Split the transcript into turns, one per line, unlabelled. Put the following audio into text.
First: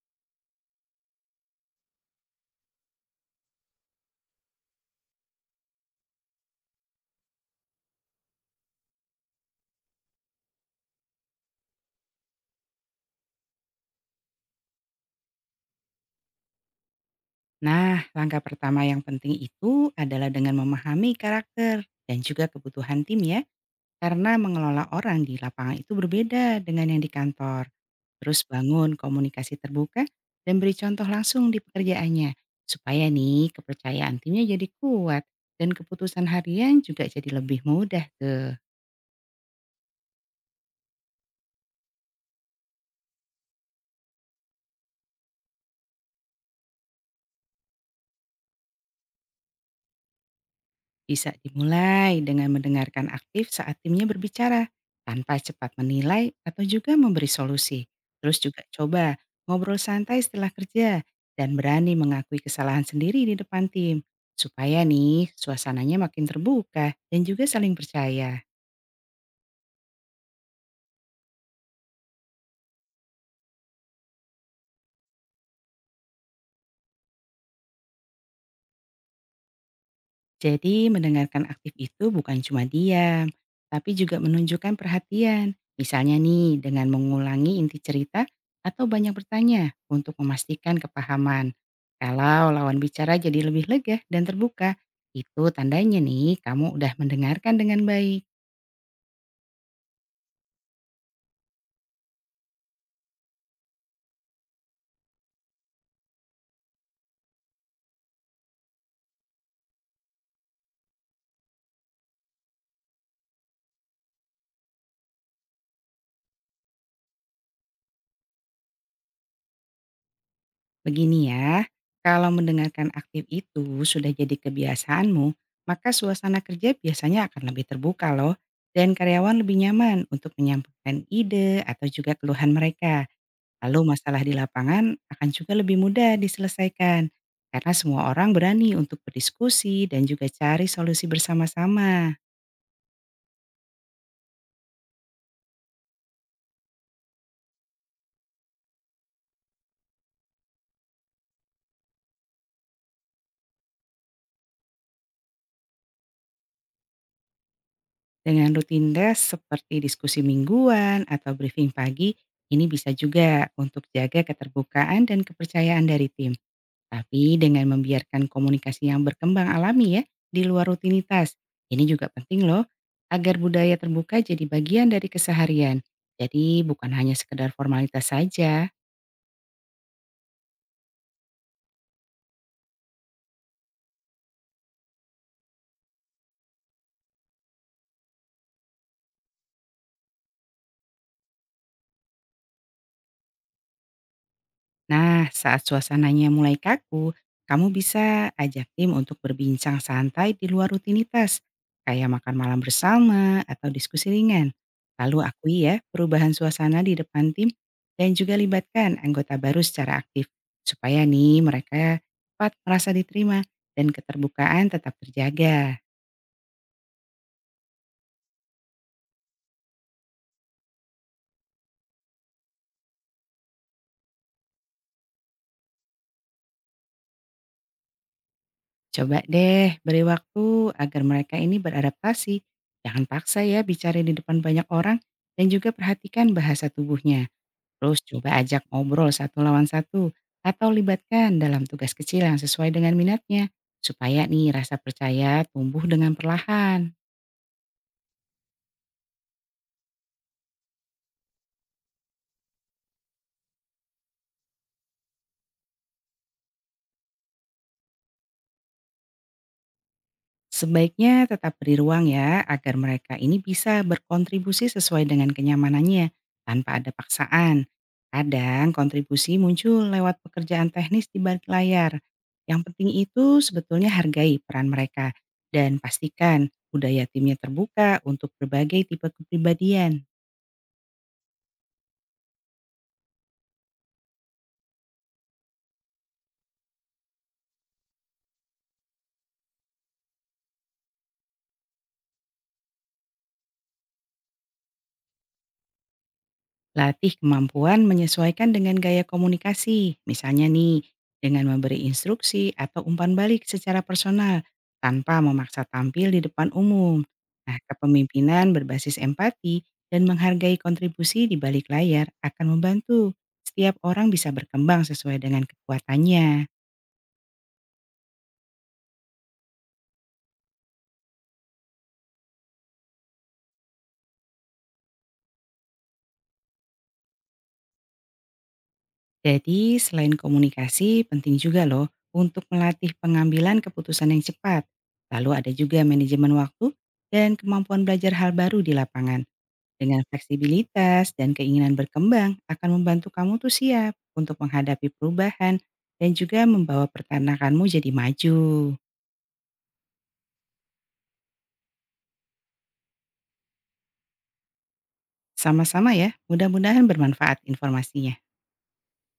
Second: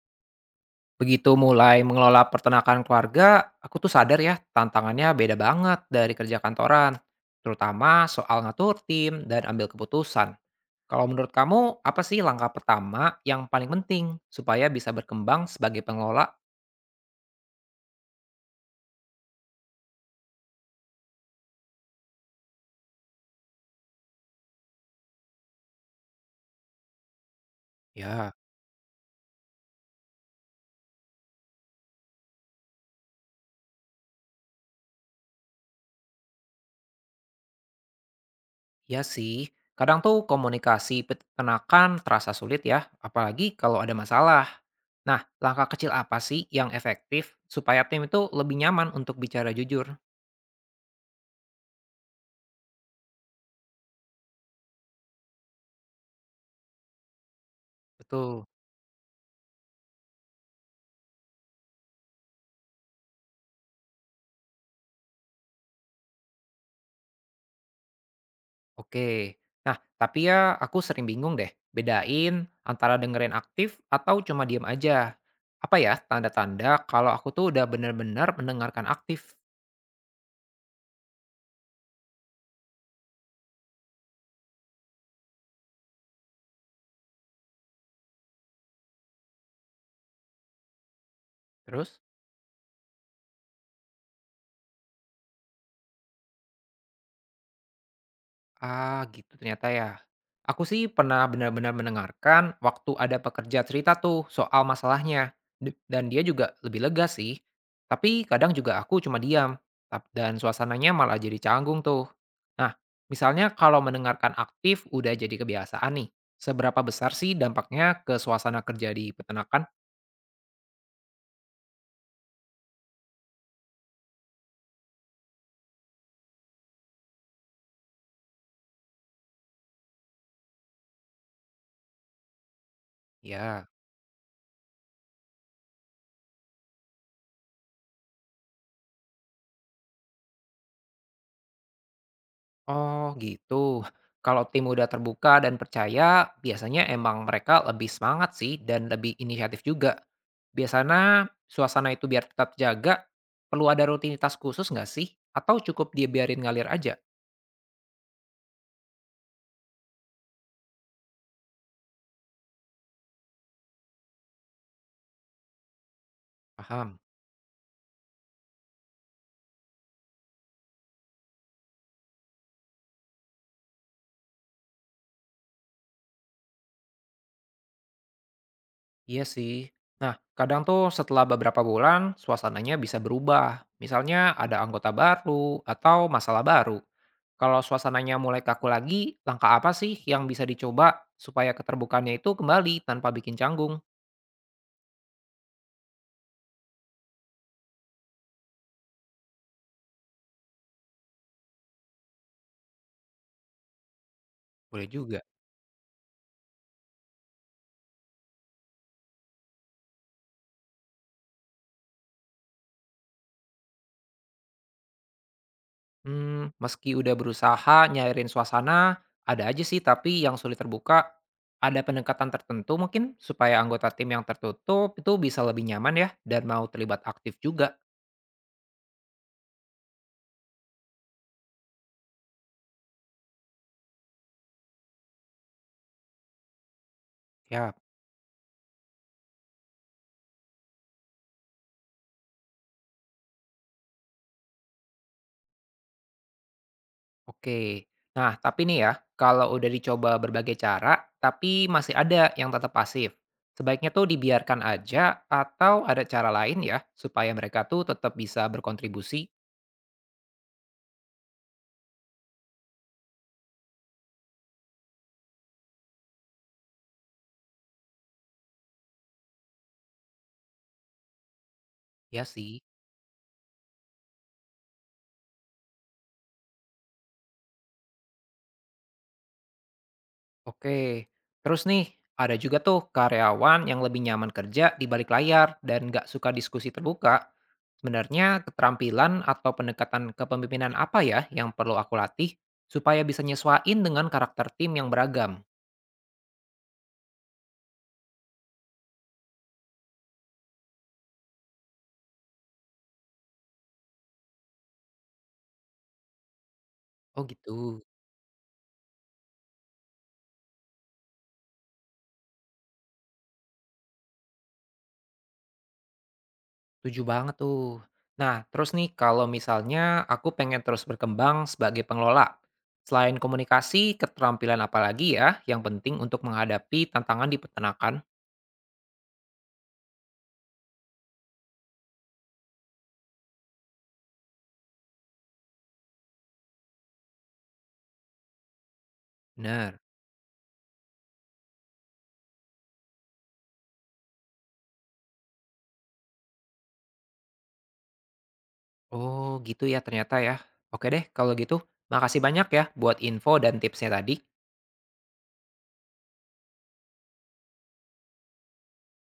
Begitu mulai mengelola peternakan keluarga, aku tuh sadar ya tantangannya beda banget dari kerja kantoran, terutama soal ngatur tim dan ambil keputusan. Kalau menurut kamu, apa sih langkah pertama yang paling penting supaya bisa berkembang sebagai pengelola?
Nah, langkah pertama yang penting itu adalah dengan memahami karakter dan juga kebutuhan tim ya, karena mengelola orang di lapangan itu berbeda dengan yang di kantor.
Ya,
Terus bangun komunikasi terbuka dan beri contoh langsung di pekerjaannya, supaya nih kepercayaan timnya jadi kuat dan keputusan harian juga jadi lebih mudah.
ya sih. Kadang tuh komunikasi peternakan terasa sulit ya, apalagi kalau ada masalah. Nah, langkah kecil apa sih yang efektif supaya tim itu lebih nyaman untuk bicara jujur?
Bisa dimulai dengan mendengarkan aktif saat timnya berbicara, tanpa cepat menilai atau juga memberi solusi. Terus
Betul.
juga coba ngobrol santai setelah kerja dan berani mengakui kesalahan sendiri di depan tim. Supaya nih suasananya makin terbuka dan juga saling percaya.
Oke. Nah, tapi ya aku sering bingung deh, bedain antara dengerin aktif atau cuma diam aja. Apa ya tanda-tanda kalau aku tuh udah bener-bener mendengarkan aktif?
Jadi mendengarkan aktif itu bukan cuma diam, tapi juga menunjukkan perhatian. Misalnya nih dengan mengulangi inti cerita atau banyak bertanya untuk memastikan kepahaman.
Terus?
Kalau lawan bicara jadi lebih lega dan terbuka, itu tandanya nih kamu udah mendengarkan dengan baik.
Ah, gitu ternyata ya. Aku sih pernah benar-benar mendengarkan waktu ada pekerja cerita tuh soal masalahnya. Dan dia juga lebih lega sih. Tapi kadang juga aku cuma diam. Dan suasananya malah jadi canggung tuh. Nah, misalnya kalau mendengarkan aktif udah jadi kebiasaan nih. Seberapa besar sih dampaknya ke suasana kerja di peternakan?
Begini ya, kalau mendengarkan aktif itu sudah jadi kebiasaanmu, maka suasana kerja biasanya akan lebih terbuka loh, dan karyawan lebih nyaman untuk menyampaikan ide atau juga keluhan mereka.
Ya.
Lalu masalah di lapangan akan juga lebih mudah diselesaikan, karena semua orang berani untuk berdiskusi dan juga cari solusi bersama-sama.
Oh, gitu. Kalau tim udah terbuka dan percaya, biasanya emang mereka lebih semangat sih dan lebih inisiatif juga. Biasanya suasana itu biar tetap jaga, perlu ada rutinitas khusus nggak sih? Atau cukup dibiarin ngalir aja?
Dengan rutinitas seperti diskusi mingguan atau briefing pagi, ini bisa juga untuk jaga keterbukaan dan kepercayaan dari tim.
Paham?
Tapi dengan membiarkan komunikasi yang berkembang alami ya, di luar rutinitas. Ini juga penting loh, agar budaya terbuka jadi bagian dari keseharian. Jadi bukan hanya sekedar formalitas saja.
Iya sih. Nah, kadang tuh setelah beberapa bulan, suasananya bisa berubah. Misalnya ada anggota baru atau masalah baru. Kalau suasananya mulai kaku lagi, langkah apa sih yang bisa dicoba supaya keterbukaannya itu kembali tanpa bikin canggung?
Nah, saat suasananya mulai kaku, kamu bisa ajak tim untuk berbincang santai di luar rutinitas, kayak makan malam bersama atau diskusi ringan.
Boleh
Lalu
juga.
akui ya perubahan suasana di depan tim dan juga libatkan anggota baru secara aktif, supaya nih mereka cepat merasa diterima dan keterbukaan tetap terjaga.
Meski udah berusaha nyairin suasana, ada aja sih tapi yang sulit terbuka. Ada pendekatan tertentu mungkin supaya anggota tim yang tertutup itu bisa lebih nyaman ya dan mau terlibat aktif juga?
Coba deh beri waktu agar mereka ini beradaptasi. Jangan paksa ya bicara di depan banyak orang dan juga perhatikan bahasa tubuhnya.
Ya.
Terus coba ajak ngobrol satu lawan satu atau libatkan dalam tugas kecil yang sesuai dengan minatnya supaya nih rasa percaya tumbuh dengan perlahan.
Oke. Nah, tapi nih ya, kalau udah dicoba berbagai cara tapi masih ada yang tetap pasif, sebaiknya tuh dibiarkan aja atau ada cara lain ya supaya mereka tuh tetap bisa berkontribusi?
Sebaiknya tetap beri ruang ya agar mereka ini bisa berkontribusi sesuai dengan kenyamanannya tanpa ada paksaan. Kadang kontribusi muncul lewat pekerjaan teknis di balik layar.
Ya
Yang
sih.
penting itu sebetulnya hargai peran mereka dan pastikan budaya timnya terbuka untuk berbagai tipe kepribadian.
Oke, terus nih ada juga tuh karyawan yang lebih nyaman kerja di balik layar dan nggak suka diskusi terbuka. Sebenarnya keterampilan atau pendekatan kepemimpinan apa ya yang perlu aku latih supaya bisa nyesuaiin dengan karakter tim yang beragam?
Latih kemampuan menyesuaikan dengan gaya komunikasi, misalnya nih, dengan memberi instruksi atau umpan balik secara personal tanpa memaksa tampil di depan umum.
Oh gitu,
Nah, kepemimpinan berbasis empati dan menghargai kontribusi di balik layar akan membantu setiap orang bisa berkembang sesuai dengan kekuatannya.
setuju banget tuh. Nah, terus nih kalau misalnya aku pengen terus berkembang sebagai pengelola, selain komunikasi, keterampilan apa lagi ya yang penting untuk menghadapi tantangan di peternakan?
Jadi, selain komunikasi, penting juga loh untuk melatih pengambilan keputusan yang cepat. Lalu ada juga manajemen waktu dan kemampuan belajar hal baru di lapangan.
Benar.
Dengan fleksibilitas dan keinginan berkembang akan membantu kamu tuh siap untuk menghadapi perubahan dan juga membawa pertanakanmu jadi maju.
Oh, gitu ya ternyata ya. Oke deh, kalau gitu makasih banyak ya buat info dan tipsnya tadi.
Sama-sama ya, mudah-mudahan bermanfaat informasinya.